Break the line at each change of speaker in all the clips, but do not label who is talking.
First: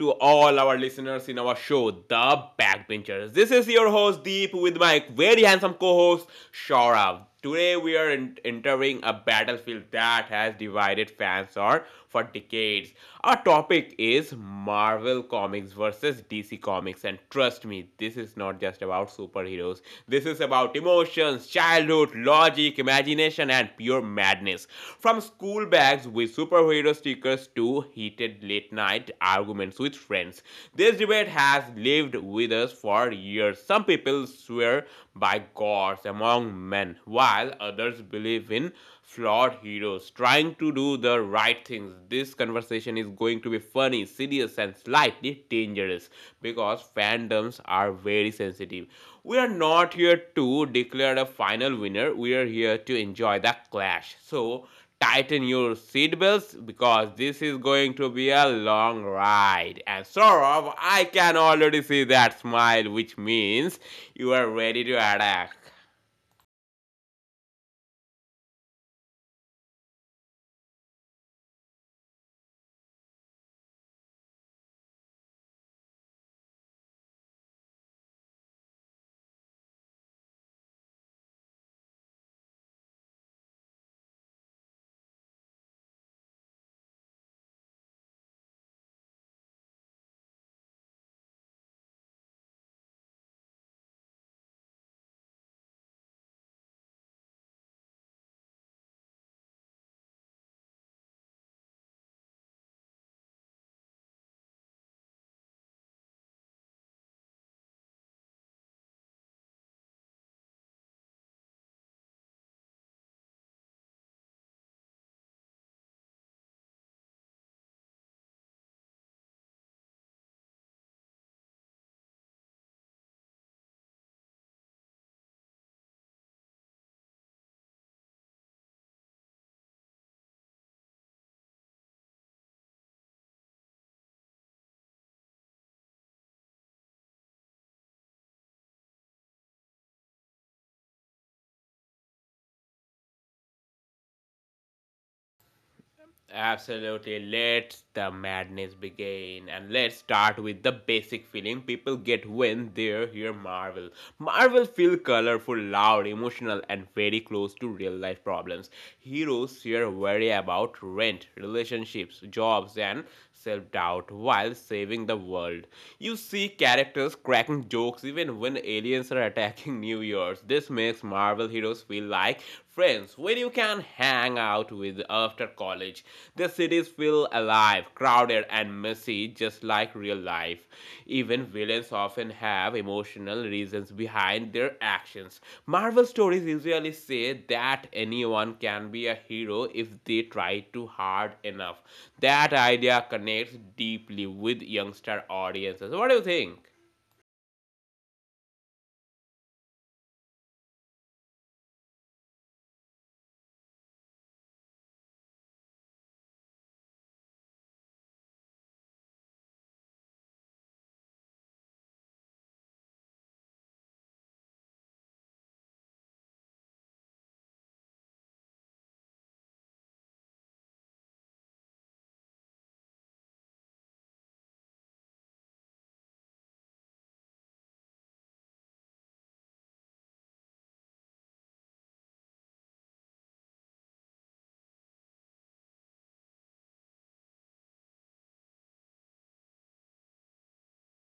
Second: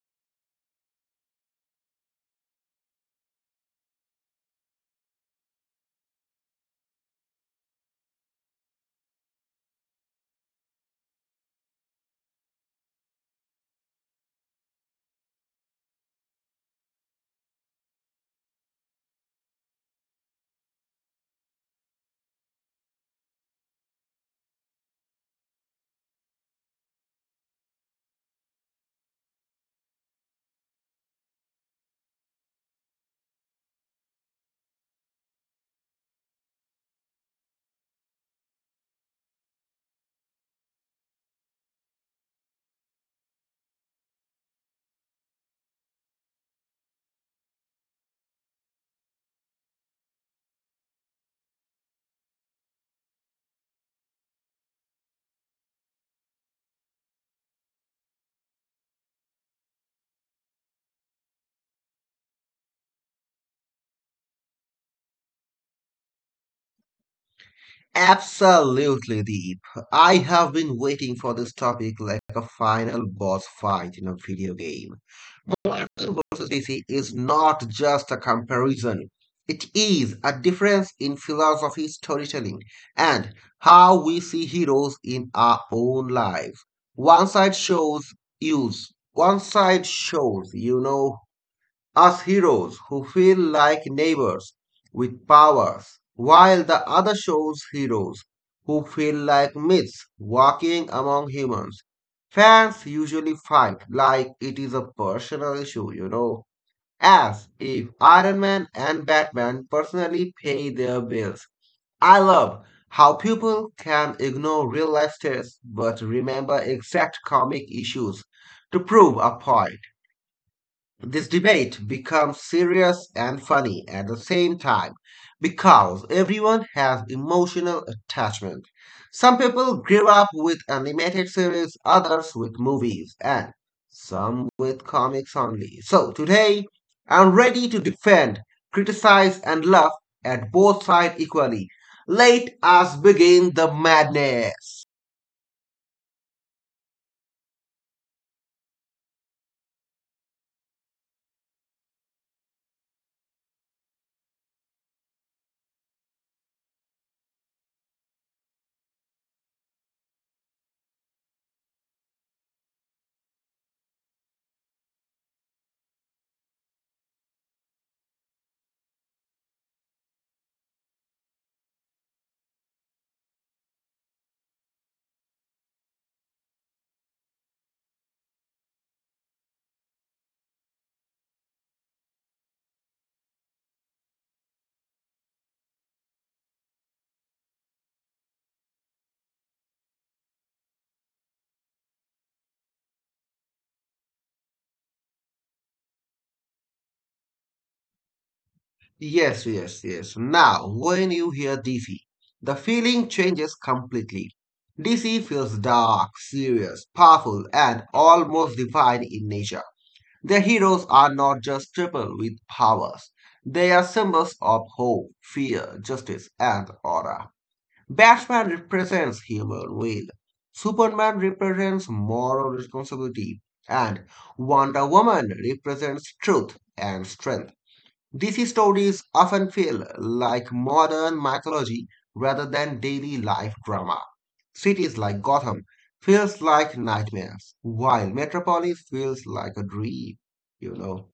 to all our listeners in our show, The Backbenchers. This is your host Deep with my very handsome co-host Shaurav. Today we are entering a battlefield that has divided fans or for decades. Our topic is Marvel Comics versus DC Comics, and trust me, this is not just about superheroes. This is about emotions, childhood, logic, imagination, and pure madness. From school bags with superhero stickers to heated late night arguments with friends. This debate has lived with us for years. Some people swear by gods among men, while others believe in flawed heroes trying to do the right things. This conversation is going to be funny, serious, and slightly dangerous because fandoms are very sensitive. We are not here to declare a final winner, we are here to enjoy the clash. So, tighten your seatbelts because this is going to be a long ride. And Saurabh, I can already see that smile, which means you are ready to attack.
Absolutely, Deep. I have been waiting for this topic like a final boss fight in a video game. Marvel versus DC is not just a comparison. It is a difference in philosophy, storytelling, and how we see heroes in our own lives. One side shows one side shows us heroes who feel like neighbors with powers, while the other shows heroes who feel like myths walking among humans. Fans usually fight like it is a personal issue, as if Iron Man and Batman personally pay their bills. I love how people can ignore real life tests but remember exact comic issues to prove a point. This debate becomes serious and funny at the same time because everyone has emotional attachment. Some people grew up with animated series, others with movies, and some with comics only. So today, I'm ready to defend, criticize, and laugh at both sides equally. Let us begin the madness.
Absolutely. Let the madness begin. And let's start with the basic feeling people get when they hear Marvel. Marvel feel colorful, loud, emotional, and very close to real life problems. Heroes here worry about rent, relationships, jobs, and self doubt while saving the world. You see characters cracking jokes even when aliens are attacking New York. This makes Marvel heroes feel like friends where you can hang out with after college. The cities feel alive, crowded, and messy, just like real life. Even villains often have emotional reasons behind their actions. Marvel stories usually say that anyone can be a hero if they try too hard enough. That idea connects deeply with youngster audiences. What do you think?
Yes, yes, yes. Now, when you hear DC, the feeling changes completely. DC feels dark, serious, powerful, and almost divine in nature. The heroes are not just people with powers. They are symbols of hope, fear, justice, and order. Batman represents human will. Superman represents moral responsibility. And Wonder Woman represents truth and strength. These stories often feel like modern mythology rather than daily life drama. Cities like Gotham feels like nightmares, while Metropolis feels like a dream, you know.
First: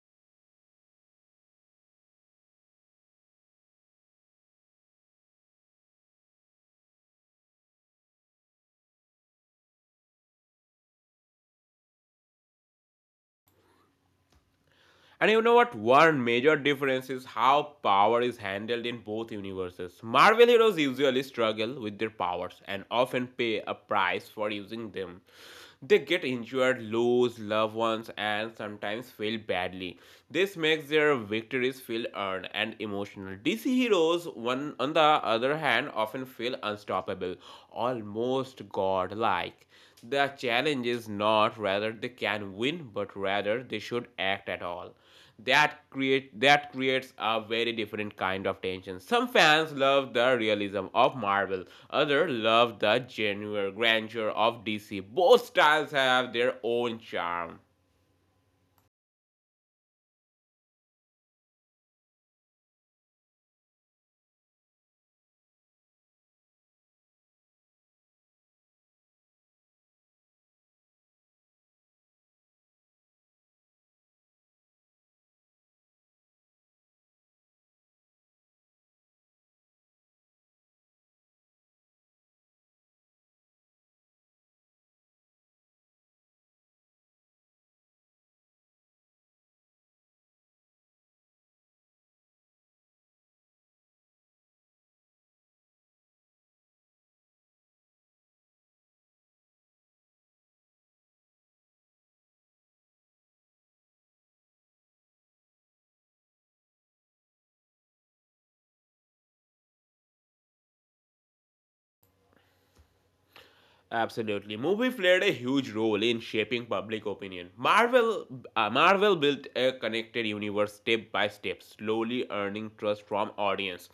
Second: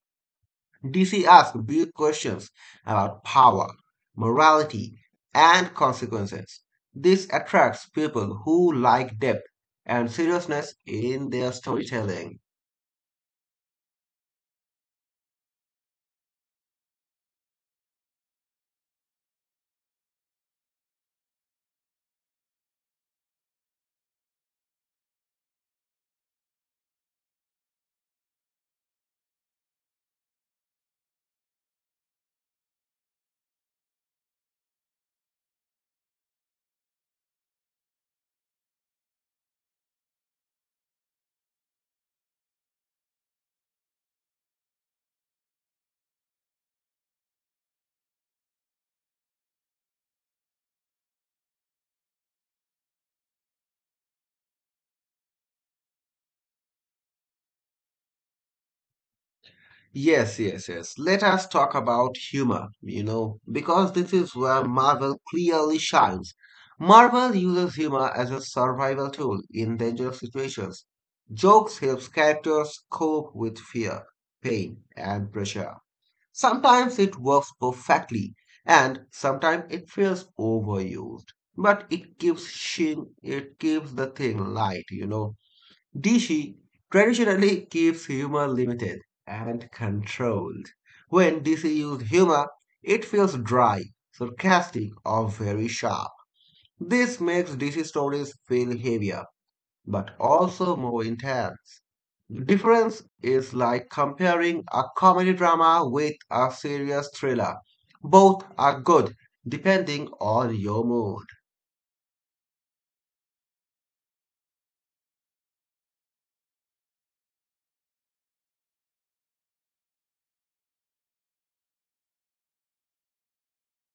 DC asks big questions about power, morality, and consequences. This attracts people who like depth and seriousness in their storytelling.
And you know what? One major difference is how power is handled in both universes. Marvel heroes usually struggle with their powers and often pay a price for using them. They get injured, lose loved ones, and sometimes fail badly. This makes their victories feel earned and emotional. DC heroes, one on the other hand, often feel unstoppable, almost godlike. The challenge is not whether they can win, but rather they should act at all. That creates a very different kind of tension. Some fans love the realism of Marvel, others love the genuine grandeur of DC. Both styles have their own charm.
Yes, yes, yes. Let us talk about humor, because this is where Marvel clearly shines. Marvel uses humor as a survival tool in dangerous situations. Jokes helps characters cope with fear, pain, and pressure. Sometimes it works perfectly, and sometimes it feels overused. But it keeps sheen, it keeps the thing light. Dishi traditionally keeps humor limited and controlled. When DC uses humor, it feels dry, sarcastic, or very sharp. This makes DC stories feel heavier, but also more intense. The difference is like comparing a comedy drama with a serious thriller. Both are good, depending on your mood.
Absolutely. Movie played a huge role in shaping public opinion. Marvel built a connected universe step by step, slowly earning trust from audience.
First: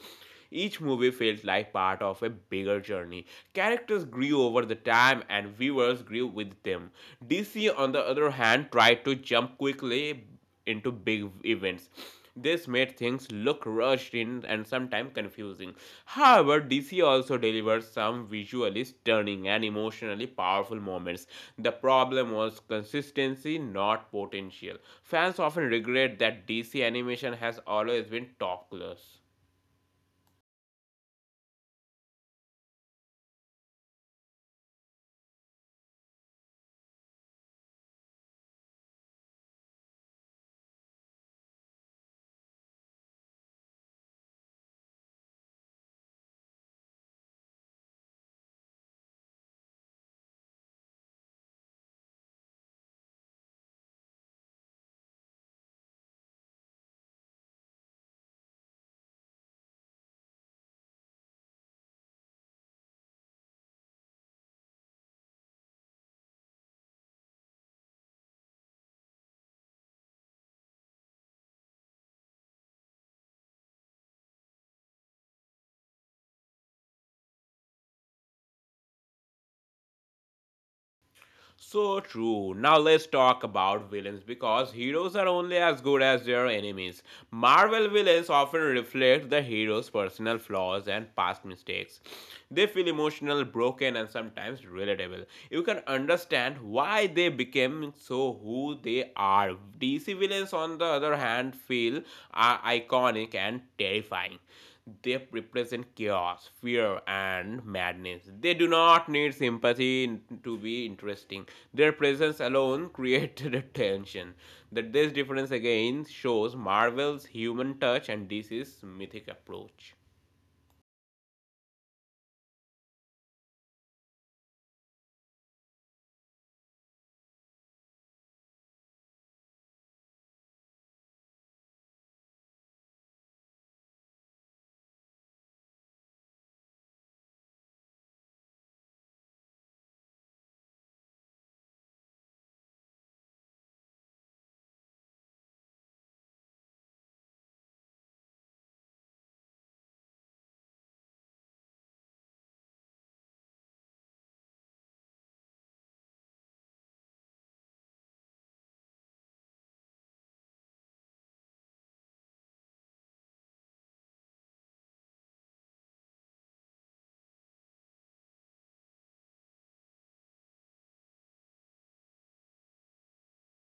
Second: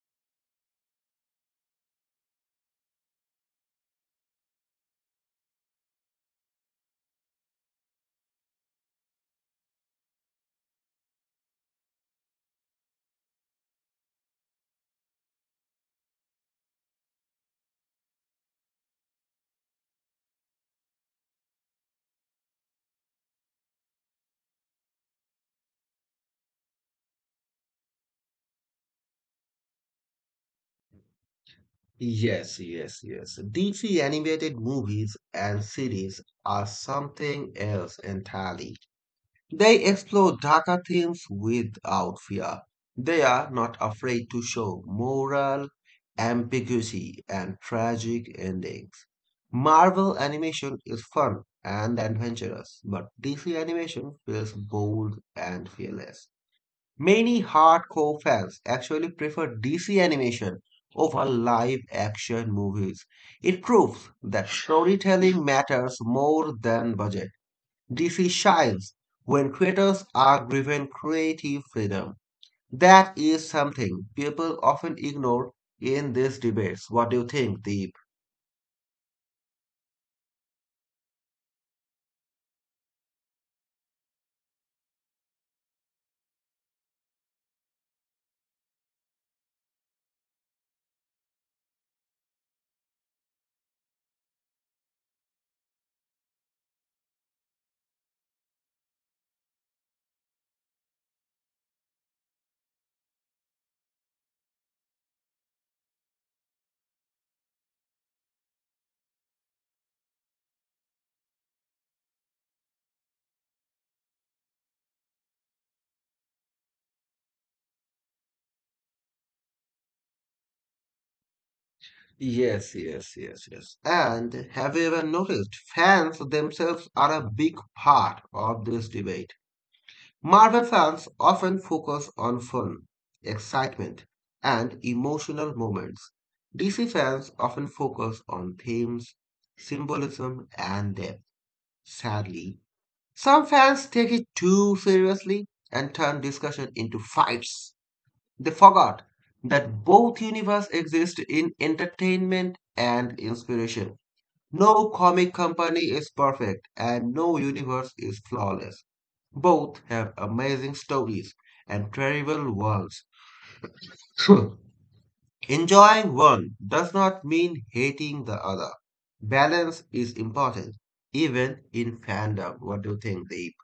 Each movie felt like part of a bigger journey. Characters grew over the time and viewers grew with them. DC on the other hand tried to jump quickly into big events. This made things look rushed in and sometimes confusing. However, DC also delivers some visually stunning and emotionally powerful moments. The problem was consistency, not potential. Fans often regret that DC animation has always been topless.
Yes, yes, yes. DC animated movies and series are something else entirely. They explore darker themes without fear. They are not afraid to show moral ambiguity and tragic endings. Marvel animation is fun and adventurous, but DC animation feels bold and fearless. Many hardcore fans actually prefer DC animation over live action movies. It proves that storytelling matters more than budget. DC shines when creators are given creative freedom. That is something people often ignore in these debates. What do you think, Deep?
So true. Now let's talk about villains because heroes are only as good as their enemies. Marvel villains often reflect the hero's personal flaws and past mistakes. They feel emotional, broken, and sometimes relatable. You can understand why they became so who they are. DC villains, on the other hand, feel are iconic and terrifying. They represent chaos, fear, and madness. They do not need sympathy to be interesting. Their presence alone created a tension. That this difference again shows Marvel's human touch and DC's mythic approach.
Yes, yes, yes, yes. And have you ever noticed fans themselves are a big part of this debate? Marvel fans often focus on fun, excitement, and emotional moments. DC fans often focus on themes, symbolism, and depth. Sadly, some fans take it too seriously and turn discussion into fights. They forgot that both universes exist in entertainment and inspiration. No comic company is perfect and no universe is flawless. Both have amazing stories and terrible worlds. Enjoying one does not mean hating the other. Balance is important, even in fandom. What do you think, Deep?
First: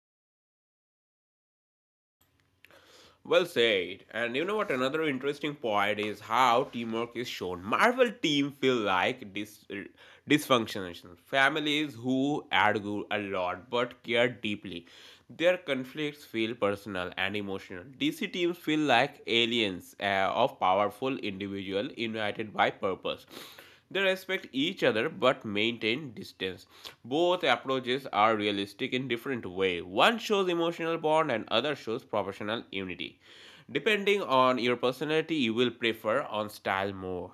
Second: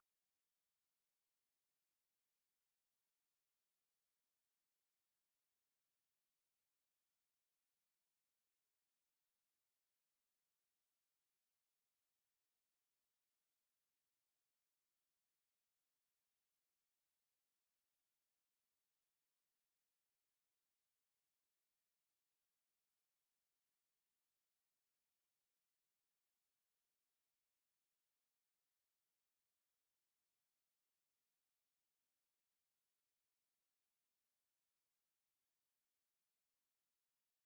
Well said. And you know what? Another interesting point is how teamwork is shown. Marvel team feel like dysfunctional families who argue a lot but care deeply. Their conflicts feel personal and emotional. DC teams feel like aliens of powerful individuals united by purpose. They respect each other but maintain distance. Both approaches are realistic in different way. One shows emotional bond and other shows professional unity. Depending on your personality, you will prefer on style more.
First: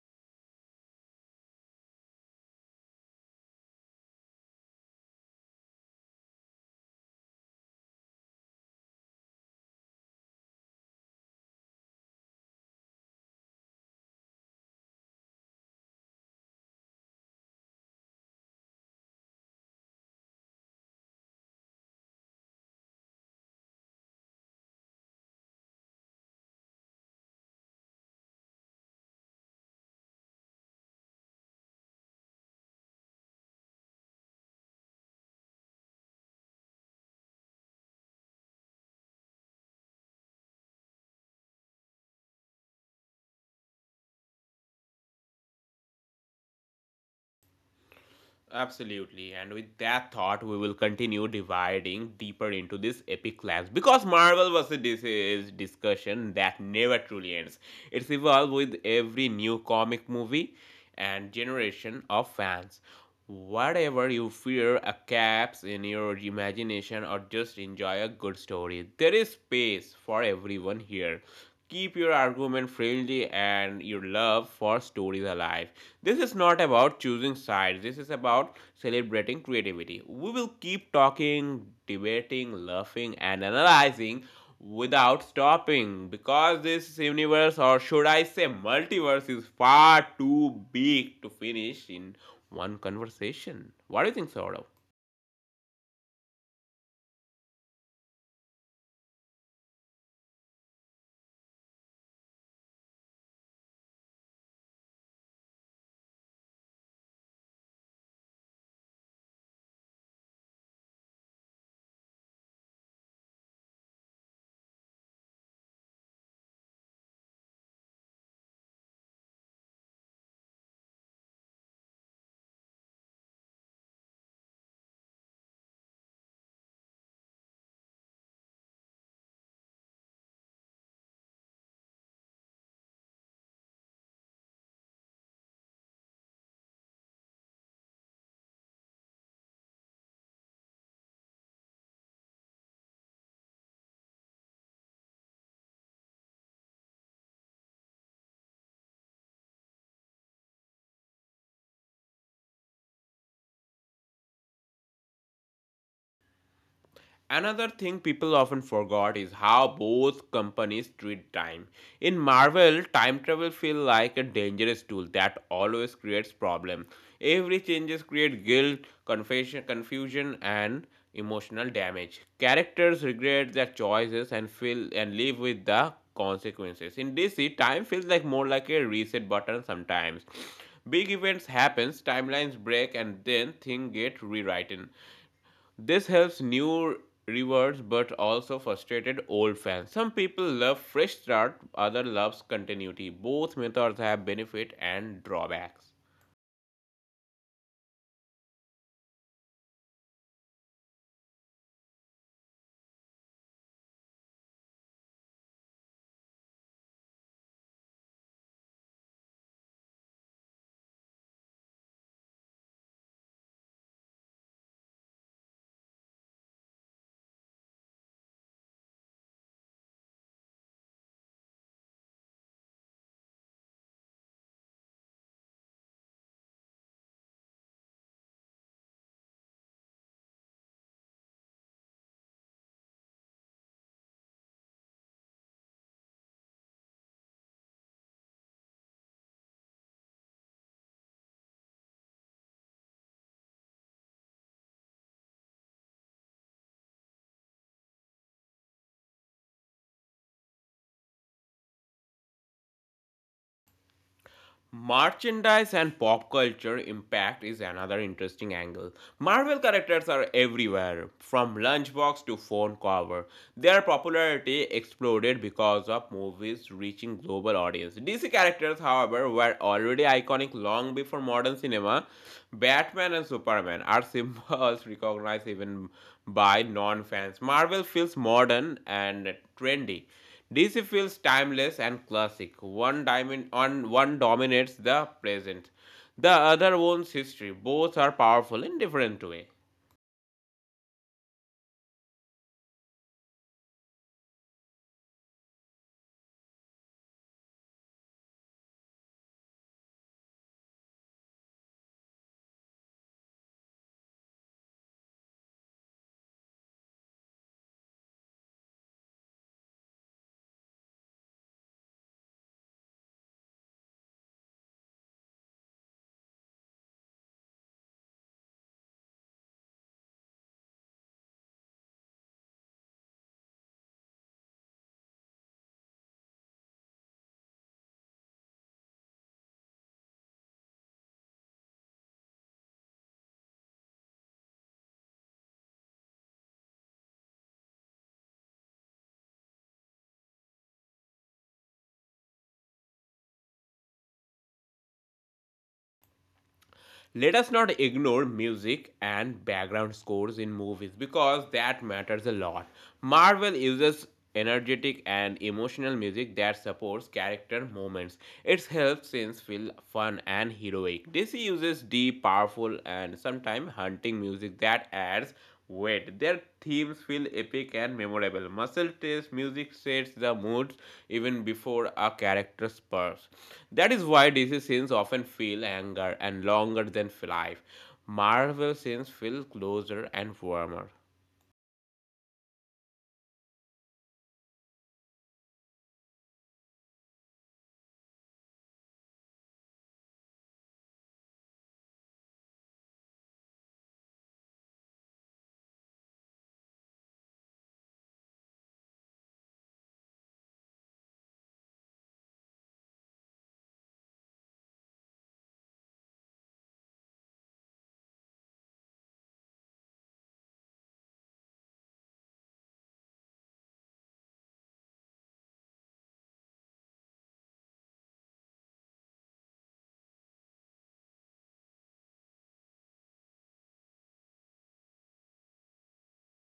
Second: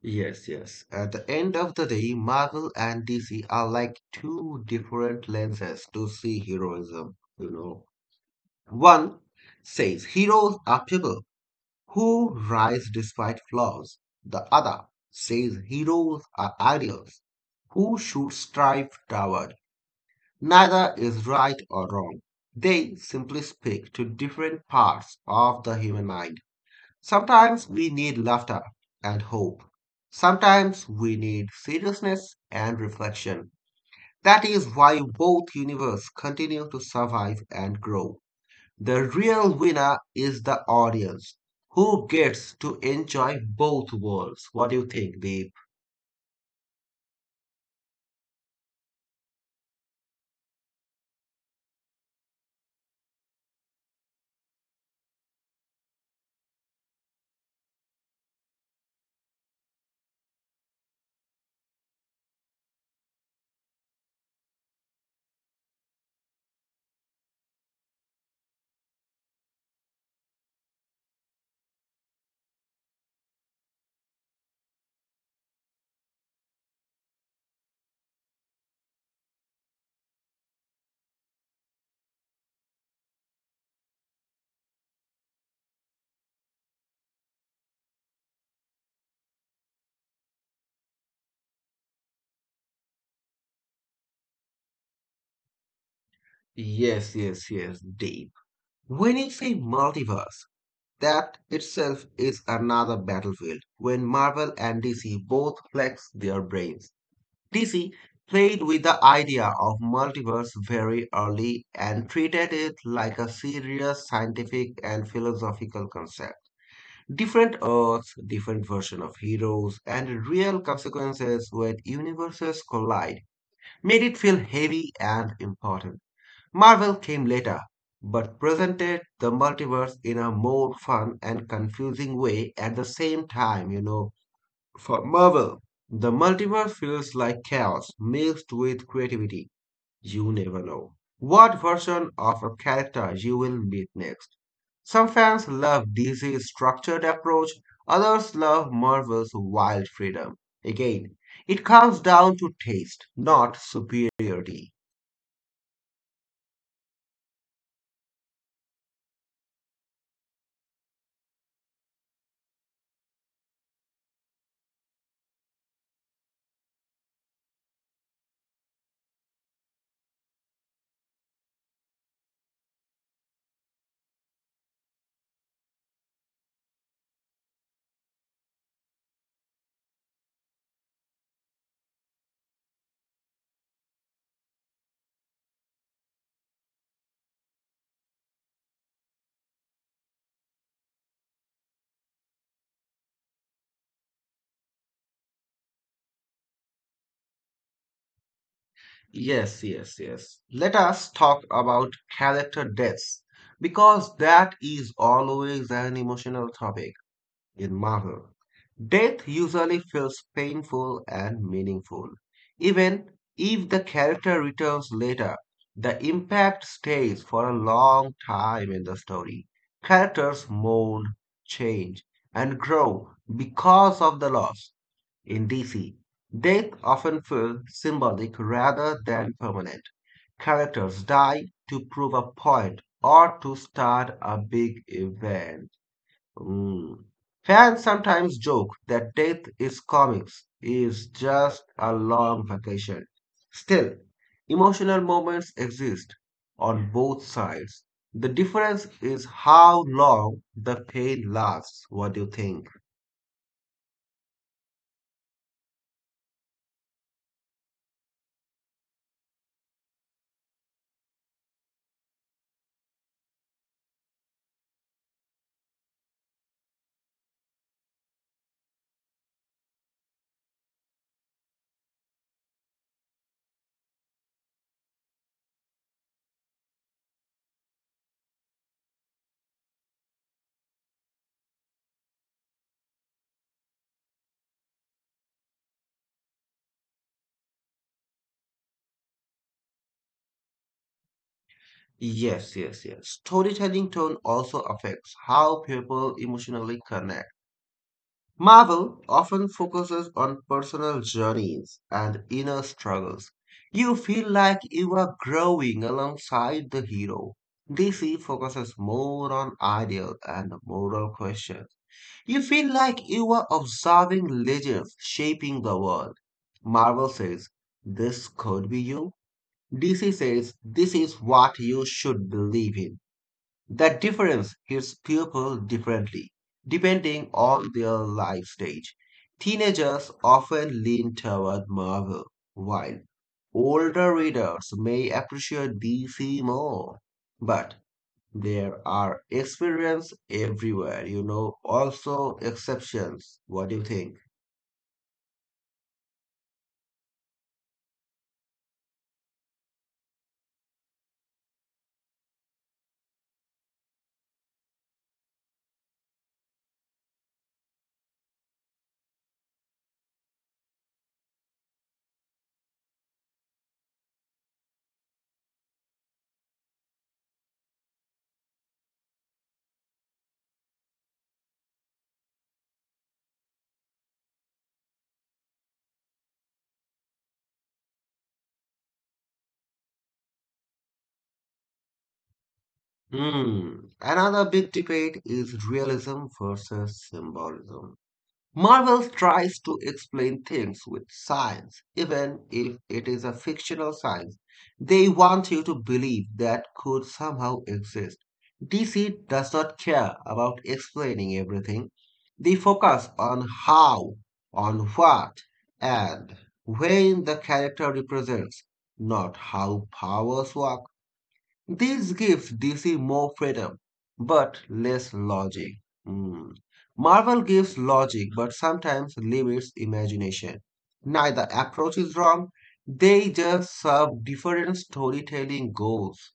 Yes, yes. At the end of the day, Marvel and DC are like two different lenses to see heroism. One says heroes are people who rise despite flaws. The other says heroes are ideals who should strive toward. Neither is right or wrong. They simply speak to different parts of the human mind. Sometimes we need laughter and hope. Sometimes we need seriousness and reflection. That is why both universes continue to survive and grow. The real winner is the audience who gets to enjoy both worlds. What do you think, Deep?
Absolutely. And with that thought, we will continue dividing deeper into this epic clash because Marvel vs. is discussion that never truly ends. It's evolved with every new comic movie and generation of fans. Whatever you fear, a caps in your imagination, or just enjoy a good story, there is space for everyone here. Keep your argument friendly and your love for stories alive. This is not about choosing sides, this is about celebrating creativity. We will keep talking, debating, laughing, and analyzing without stopping because this universe, or should I say, multiverse, is far too big to finish in one conversation. What do you think, Saurav?
Yes, yes, yes, Deep. When you say multiverse, that itself is another battlefield when Marvel and DC both flex their brains. DC played with the idea of multiverse very early and treated it like a serious scientific and philosophical concept. Different Earths, different version of heroes, and real consequences when universes collide made it feel heavy and important. Marvel came later, but presented the multiverse in a more fun and confusing way at the same time. For Marvel, the multiverse feels like chaos mixed with creativity. You never know what version of a character you will meet next. Some fans love DC's structured approach, others love Marvel's wild freedom. Again, it comes down to taste, not superiority.
Another thing people often forgot is how both companies treat time. In Marvel, time travel feels like a dangerous tool that always creates problems. Every changes create guilt, confession, confusion, and emotional damage. Characters regret their choices and feel and live with the consequences. In DC, time feels like more like a reset button sometimes. Big events happens, timelines break, and then things get rewritten. This helps new rewards but also frustrated old fans. Some people love fresh start, other loves continuity. Both methods have benefit and drawbacks.
Yes, yes, yes. Let us talk about character deaths because that is always an emotional topic. In Marvel, death usually feels painful and meaningful. Even if the character returns later, the impact stays for a long time in the story. Characters mourn, change, and grow because of the loss. In DC, death often feels symbolic rather than permanent. Characters die to prove a point or to start a big event. Mm. Fans sometimes joke that death is comics is just a long vacation. Still, emotional moments exist on both sides. The difference is how long the pain lasts. What do you think?
Merchandise and pop culture impact is another interesting angle. Marvel characters are everywhere, from lunchbox to phone cover. Their popularity exploded because of movies reaching global audience. DC characters, however, were already iconic long before modern cinema. Batman and Superman are symbols recognized even by non-fans. Marvel feels modern and trendy, DC feels timeless and classic. One dominates the present, the other owns history. Both are powerful in different way.
Yes, yes, yes. Storytelling tone also affects how people emotionally connect. Marvel often focuses on personal journeys and inner struggles. You feel like you are growing alongside the hero. DC focuses more on ideal and moral questions. You feel like you are observing legends shaping the world. Marvel says, this could be you. DC says, this is what you should believe in. That difference hits people differently, depending on their life stage. Teenagers often lean toward Marvel, while older readers may appreciate DC more. But there are experiences everywhere, also exceptions. What do you think?
Let us not ignore music and background scores in movies because that matters a lot. Marvel uses energetic and emotional music that supports character moments. It helps scenes feel fun and heroic. DC uses deep, powerful, and sometimes haunting music that adds weight. Their themes feel epic and memorable. Muscle tears, music sets the moods even before a character's birth. That is why DC scenes often feel anger and longer than life. Marvel scenes feel closer and warmer.
Hmm. Another big debate is realism versus symbolism. Marvel tries to explain things with science, even if it is a fictional science. They want you to believe that could somehow exist. DC does not care about explaining everything. They focus on how, on what, and when the character represents, not how powers work. This gives DC more freedom, but less logic. Hmm. Marvel gives logic, but sometimes limits imagination. Neither approach is wrong, they just serve different storytelling goals.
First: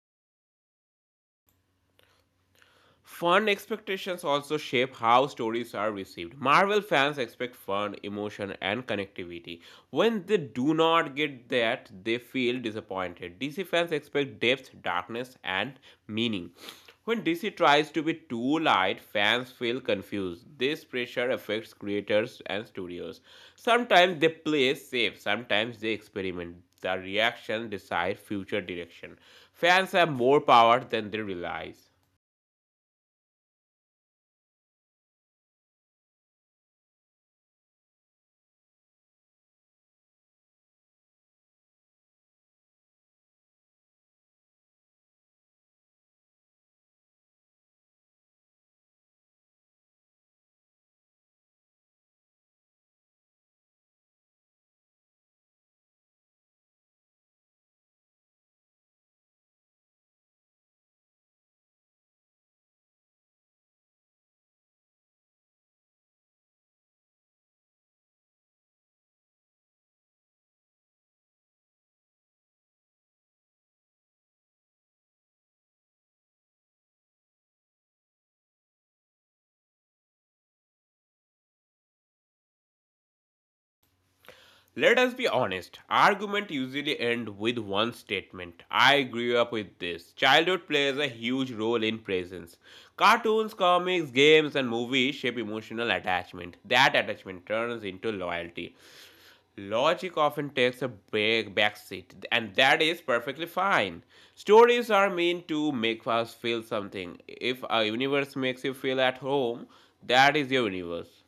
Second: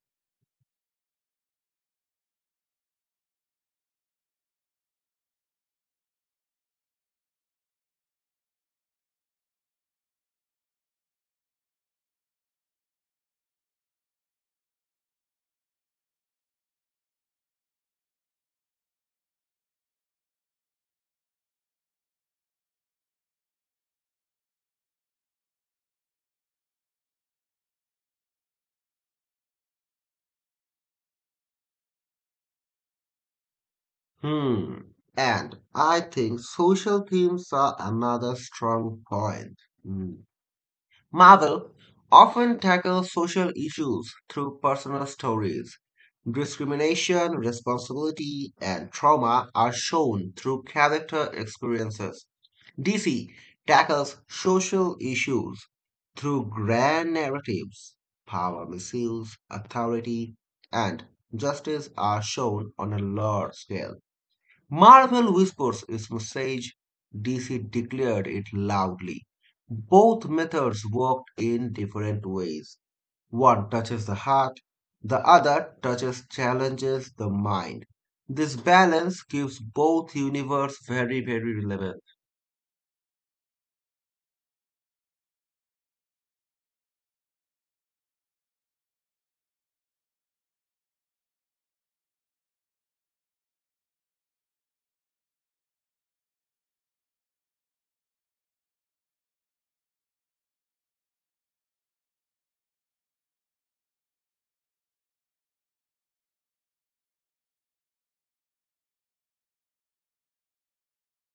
Fun expectations also shape how stories are received. Marvel fans expect fun, emotion, and connectivity. When they do not get that, they feel disappointed. DC fans expect depth, darkness, and meaning. When DC tries to be too light, fans feel confused. This pressure affects creators and studios. Sometimes they play safe, sometimes they experiment. The reaction decides future direction. Fans have more power than they realize.
Hmm. And I think social themes are another strong point. Hmm. Marvel often tackles social issues through personal stories. Discrimination, responsibility, and trauma are shown through character experiences. DC tackles social issues through grand narratives. Power misuse, authority, and justice are shown on a large scale. Marvel whispers its message, DC declared it loudly. Both methods worked in different ways. One touches the heart, the other touches challenges the mind. This balance keeps both universes very very relevant.
Let us be honest, argument usually end with one statement. I grew up with this. Childhood plays a huge role in presence. Cartoons, comics, games, and movies shape emotional attachment. That attachment turns into loyalty. Logic often takes a big backseat, and that is perfectly fine. Stories are meant to make us feel something. If a universe makes you feel at home, that is your universe.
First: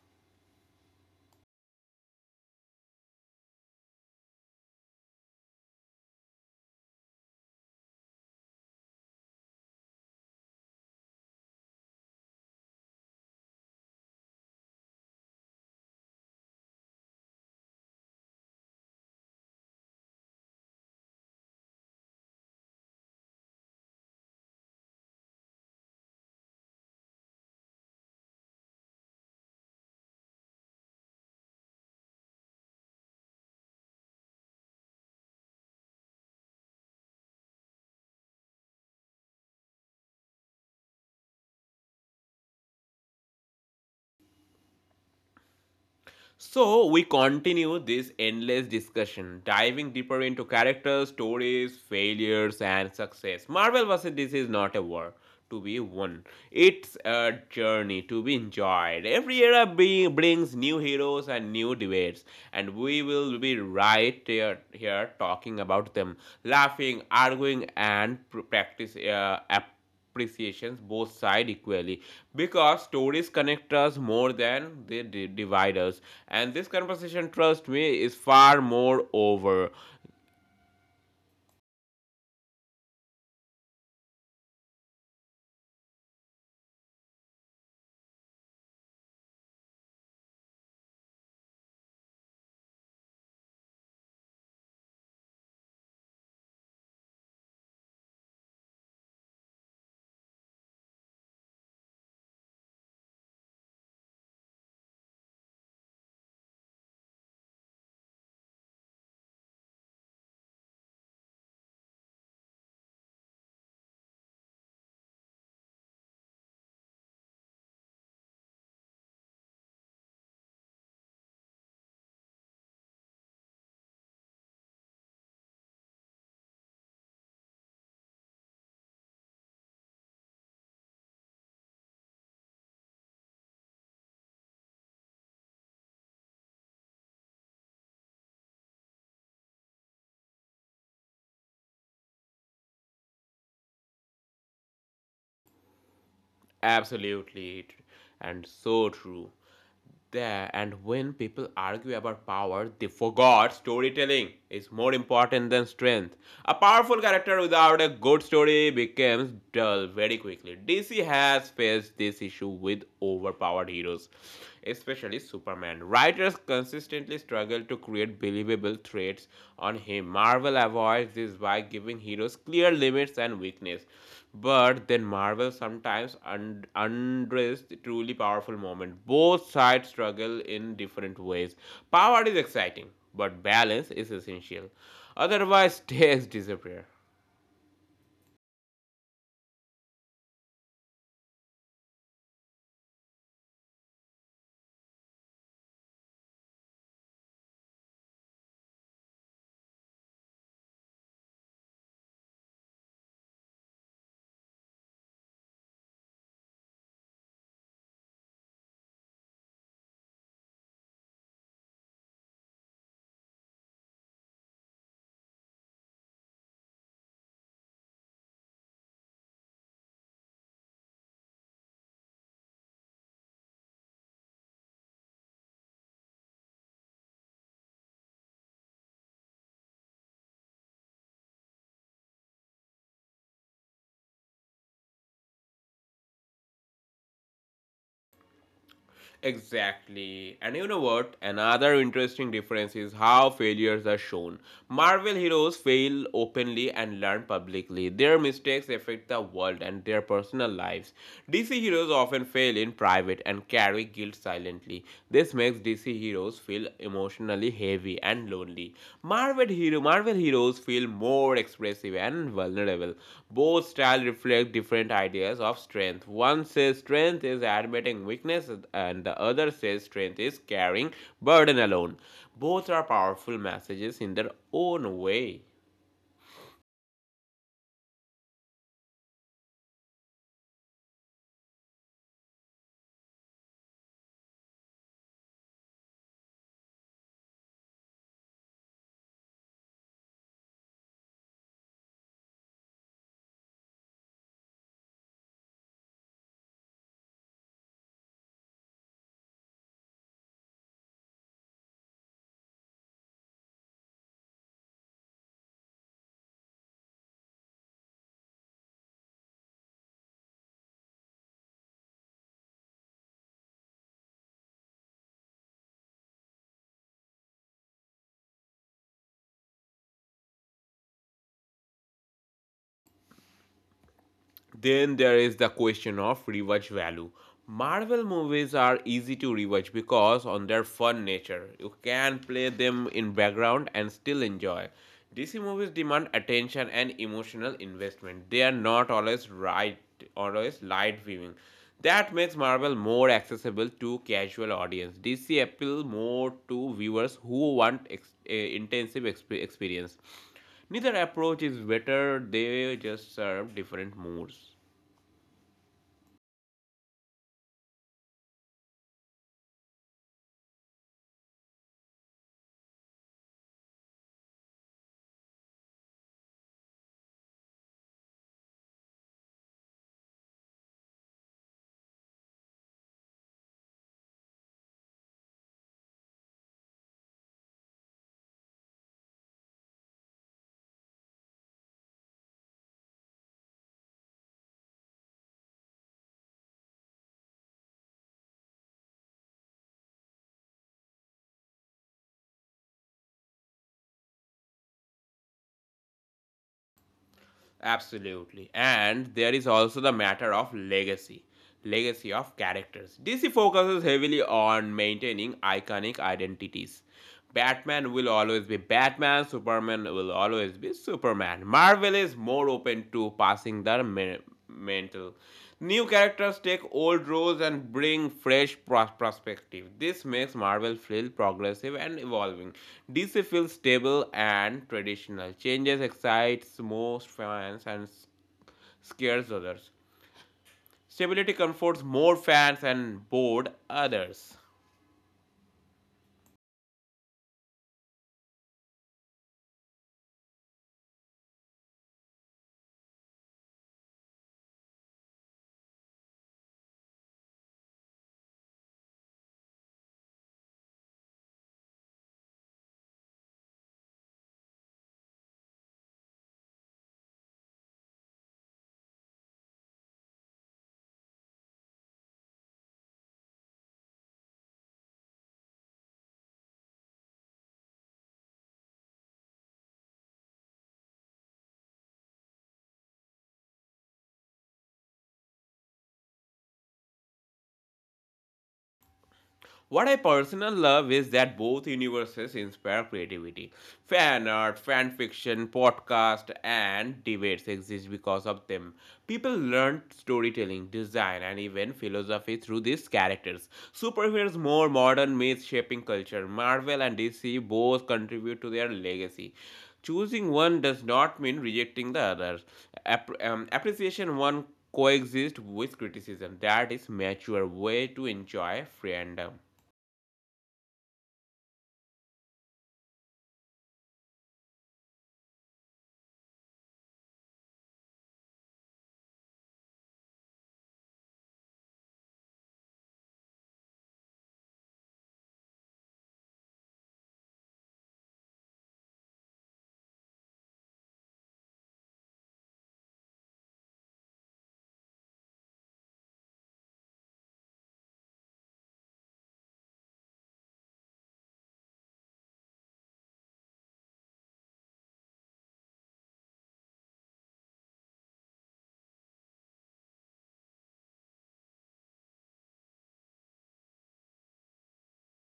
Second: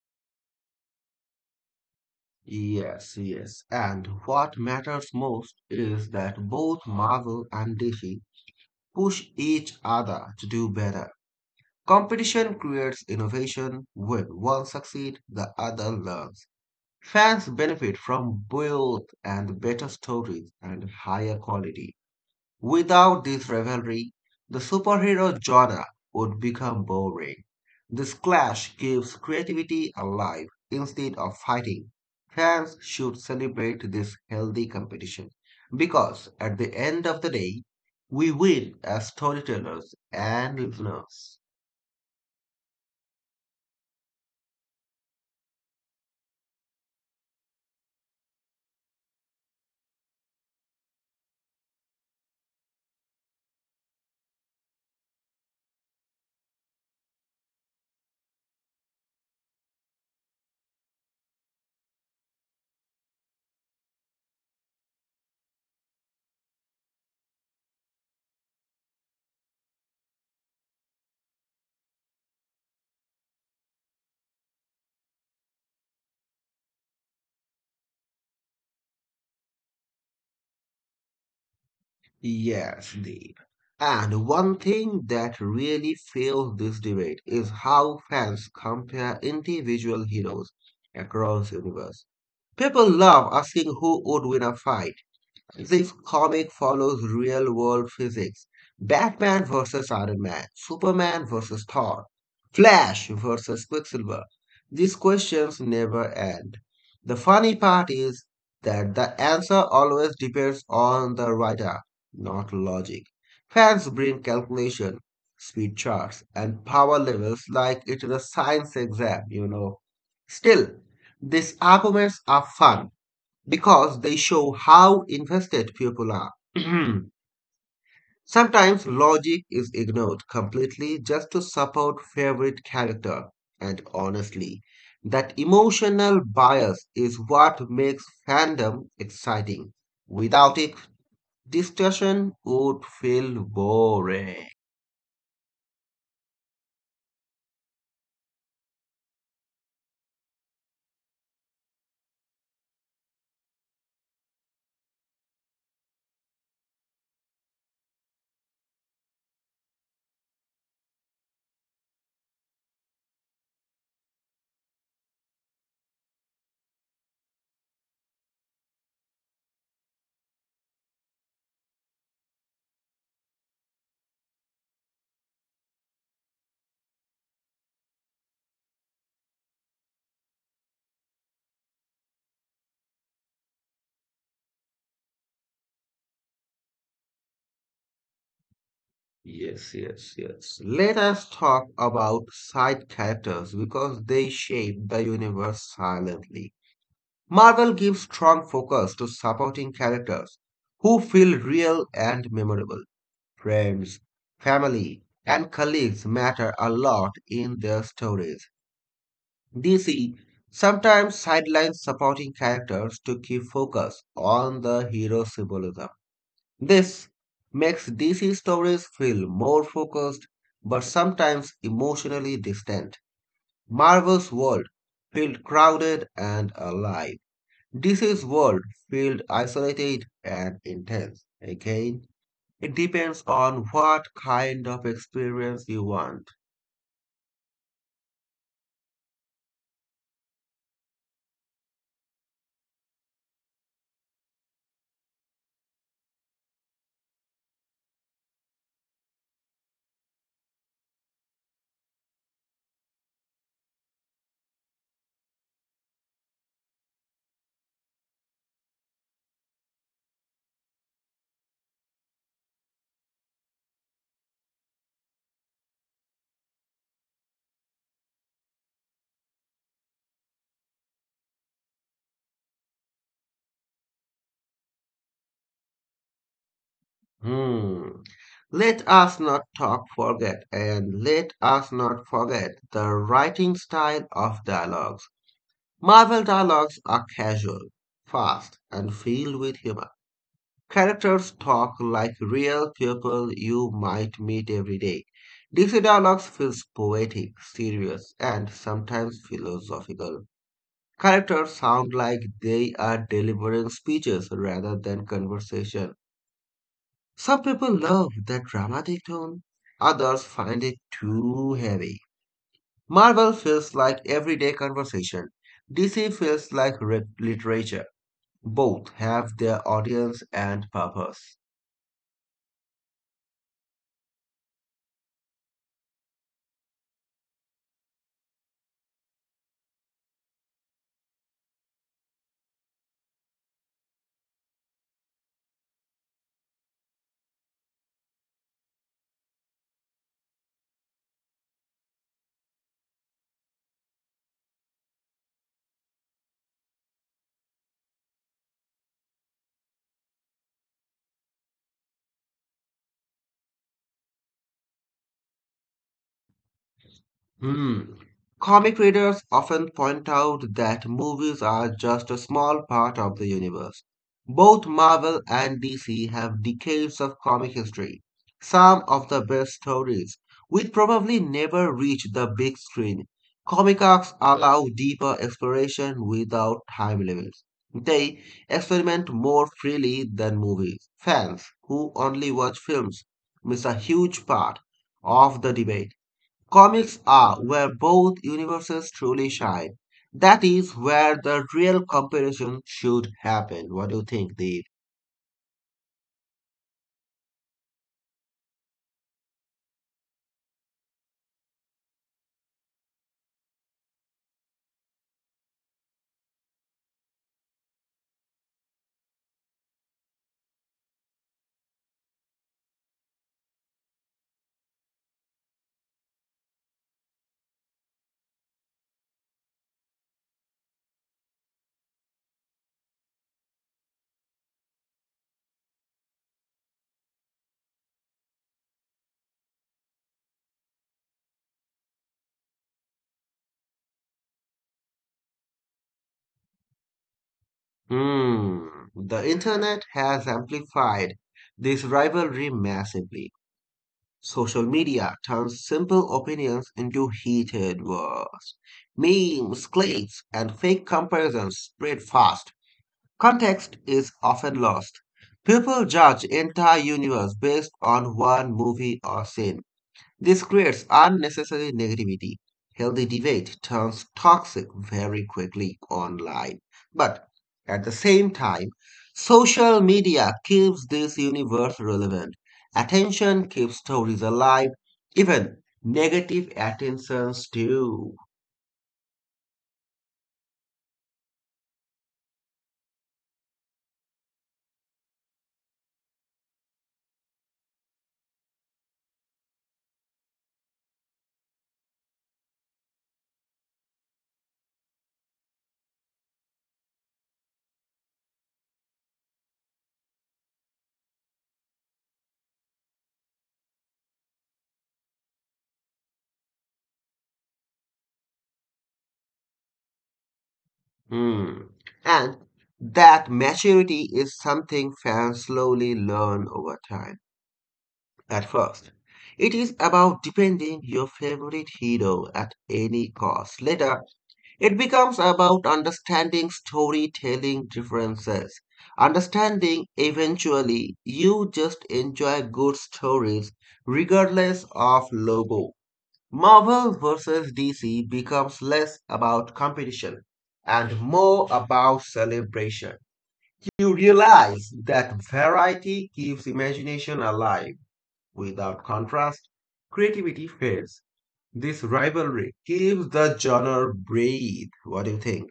Yes, yes. And what matters most is that both Marvel and DC push each other to do better. Competition creates innovation. When one succeeds, the other learns. Fans benefit from both and better stories and higher quality. Without this rivalry, the superhero genre would become boring. This clash keeps creativity alive instead of fighting. Fans should celebrate this healthy competition because at the end of the day, we win as storytellers and listeners.
So, we continue this endless discussion, diving deeper into characters, stories, failures, and success. Marvel vs. DC is not a war to be won, it's a journey to be enjoyed. Every era brings new heroes and new debates, and we will be right here talking about them, laughing, arguing, and practice appreciations both side equally because stories connect us more than they divide us and this conversation trust me is far more over.
Yes, indeed. And one thing that really fuels this debate is how fans compare individual heroes across the universe. People love asking who would win a fight, this comic follows real world physics. Batman versus Iron Man, Superman versus Thor, Flash versus Quicksilver. These questions never end. The funny part is that the answer always depends on the writer, not logic. Fans bring calculation, speed charts, and power levels like it is a science exam. Still, these arguments are fun because they show how invested people are. Sometimes logic is ignored completely just to support favorite character. And honestly, that emotional bias is what makes fandom exciting. Without it, discussion would feel boring.
Absolutely, and so true. There and when people argue about power, they forgot storytelling is more important than strength. A powerful character without a good story becomes dull very quickly. DC has faced this issue with overpowered heroes, especially Superman. Writers consistently struggle to create believable traits on him. Marvel avoids this by giving heroes clear limits and weakness. But then Marvel sometimes undressed the truly powerful moment. Both sides struggle in different ways. Power is exciting, but balance is essential. Otherwise, stakes disappear.
Yes, yes, yes. Let us talk about side characters because they shape the universe silently. Marvel gives strong focus to supporting characters who feel real and memorable. Friends, family, and colleagues matter a lot in their stories. DC sometimes sidelines supporting characters to keep focus on the hero symbolism. This makes DC stories feel more focused but sometimes emotionally distant. Marvel's world felt crowded and alive. This is world feel isolated and intense. Again, it depends on what kind of experience you want.
Exactly. And you know what? Another interesting difference is how failures are shown. Marvel heroes fail openly and learn publicly. Their mistakes affect the world and their personal lives. DC heroes often fail in private and carry guilt silently. This makes DC heroes feel emotionally heavy and lonely. Marvel heroes feel more expressive and vulnerable. Both styles reflect different ideas of strength. One says strength is admitting weakness and the other says strength is carrying burden alone. Both are powerful messages in their own way.
Hmm. Let us not forget the writing style of dialogues. Marvel dialogues are casual, fast, and filled with humor. Characters talk like real people you might meet every day. Dixie Dialogues feels poetic, serious, and sometimes philosophical. Characters sound like they are delivering speeches rather than conversation. Some people love that dramatic tone, others find it too heavy. Marvel feels like everyday conversation. DC feels like literature. Both have their audience and purpose.
Then there is the question of rewatch value. Marvel movies are easy to rewatch because on their fun nature. You can play them in background and still enjoy. DC movies demand attention and emotional investment. They are not always light viewing. That makes Marvel more accessible to casual audience. DC appeal more to viewers who want intensive experience. Neither approach is better, they just serve different moods.
Mm. Comic readers often point out that movies are just a small part of the universe. Both Marvel and DC have decades of comic history, some of the best stories, which probably never reach the big screen. Comic arcs allow deeper exploration without time limits. They experiment more freely than movies. Fans who only watch films miss a huge part of the debate. Comics are where both universes truly shine. That is where the real comparison should happen. What do you think, Deep?
Absolutely. And there is also the matter of legacy. Legacy of characters. DC focuses heavily on maintaining iconic identities. Batman will always be Batman, Superman will always be Superman. Marvel is more open to passing the mantle. New characters take old roles and bring fresh perspective. This makes Marvel feel progressive and evolving. DC feels stable and traditional. Changes excites most fans and scares others. Stability comforts more fans and bored others.
Hmm. The internet has amplified this rivalry massively. Social media turns simple opinions into heated wars. Memes, clips, and fake comparisons spread fast. Context is often lost. People judge entire universe based on one movie or scene. This creates unnecessary negativity. Healthy debate turns toxic very quickly online. But at the same time, social media keeps this universe relevant. Attention keeps stories alive, even negative attentions too.
What I personally love is that both universes inspire creativity. Fan art, fan fiction, podcast, and debates exist because of them. People learn storytelling, design, and even philosophy through these characters. Superheroes, more modern myths shaping culture. Marvel and DC both contribute to their legacy. Choosing one does not mean rejecting the other. Appreciation one coexist with criticism. That is mature way to enjoy fandom.
Hmm. And that maturity is something fans slowly learn over time. At first, it is about defending your favorite hero at any cost. Later, it becomes about understanding storytelling differences. Understanding eventually, you just enjoy good stories regardless of logo. Marvel versus DC becomes less about competition and more about celebration. You realize that variety keeps imagination alive. Without contrast, creativity fades. This rivalry gives the genre breathe. What do you think?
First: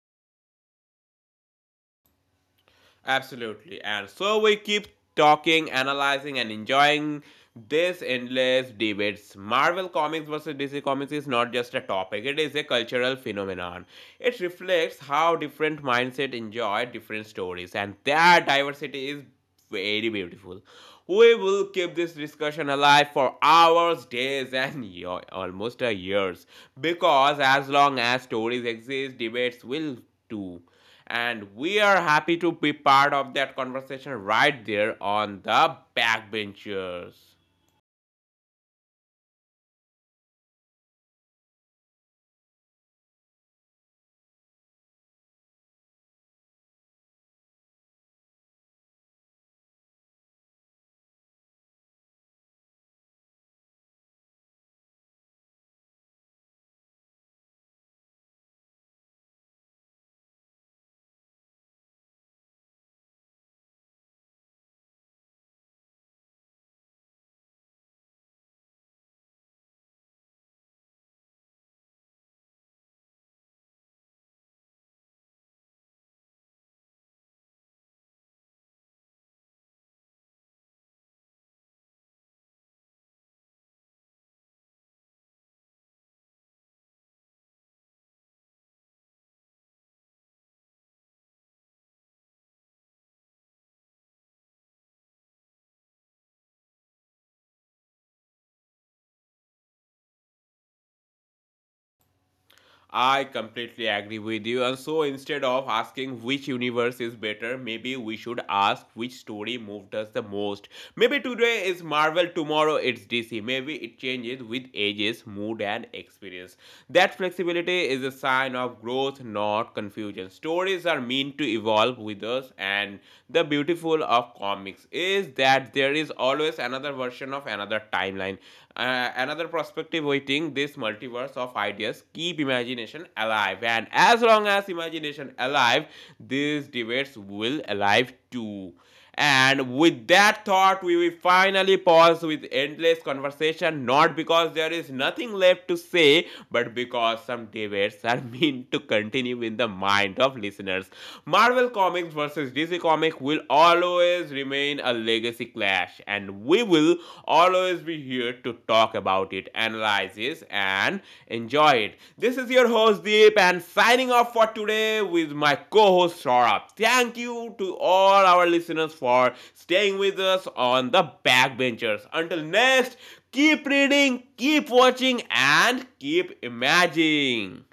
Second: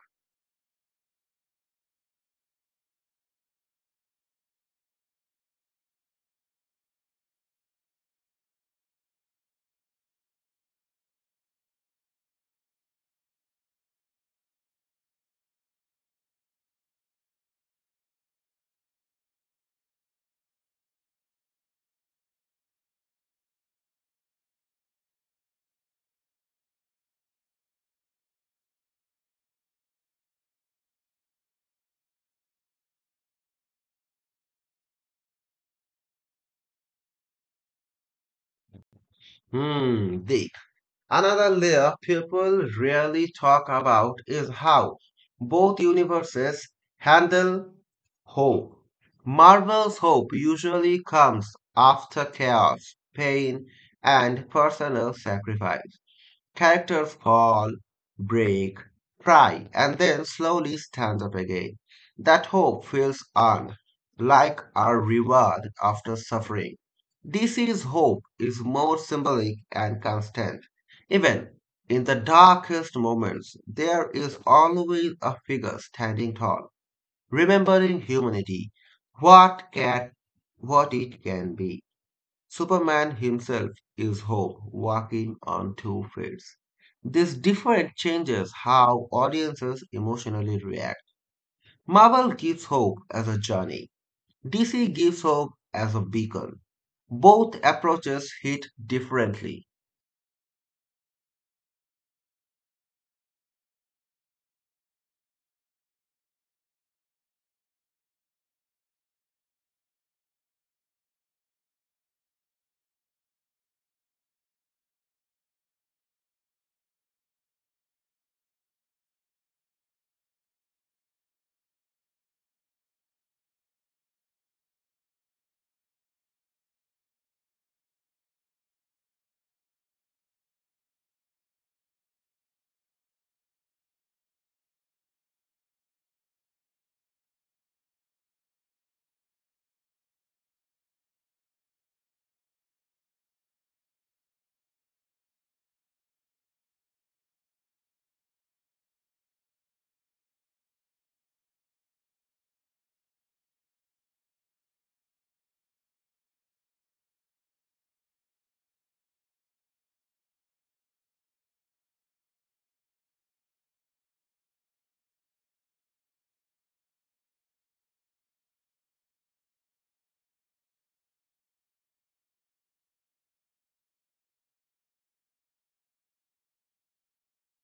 Absolutely. And so we keep talking, analyzing, and enjoying this endless debates. Marvel Comics versus DC Comics is not just a topic, it is a cultural phenomenon. It reflects how different mindset enjoy different stories, and that diversity is very beautiful. We will keep this discussion alive for hours, days, and almost a years because as long as stories exist, debates will too. And we are happy to be part of that conversation right there on the backbenchers.
Hmm, deep. Another layer people rarely talk about is how both universes handle hope. Marvel's hope usually comes after chaos, pain, and personal sacrifice. Character fall, break, cry, and then slowly stands up again. That hope feels earned, like a reward after suffering. DC's hope is more symbolic and constant. Even in the darkest moments, there is always a figure standing tall, remembering humanity, what can, what it can be. Superman himself is hope walking on 2 feet. This difference changes how audiences emotionally react. Marvel gives hope as a journey, DC gives hope as a beacon. Both approaches hit differently.
I completely agree with you. And so instead of asking which universe is better, maybe we should ask which story moved us the most. Maybe today is Marvel, tomorrow it's DC. Maybe it changes with ages, mood, and experience. That flexibility is a sign of growth, not confusion. Stories are meant to evolve with us, and the beautiful of comics is that there is always another version of another timeline, another perspective waiting this multiverse of ideas. Keep imagination alive, and as long as imagination alive, these debates will alive too. And with that thought, we will finally pause with endless conversation, not because there is nothing left to say, but because some debates are meant to continue in the mind of listeners. Marvel Comics versus DC legacy comic will always remain a legacy clash, and we will always be here to talk about it, analyze it, and enjoy it. This is your host Deep, and signing off for today with my co-host Saurabh. Thank you to all our listeners for staying with us on the backbenchers. Until next, keep reading, keep watching, and keep imagining.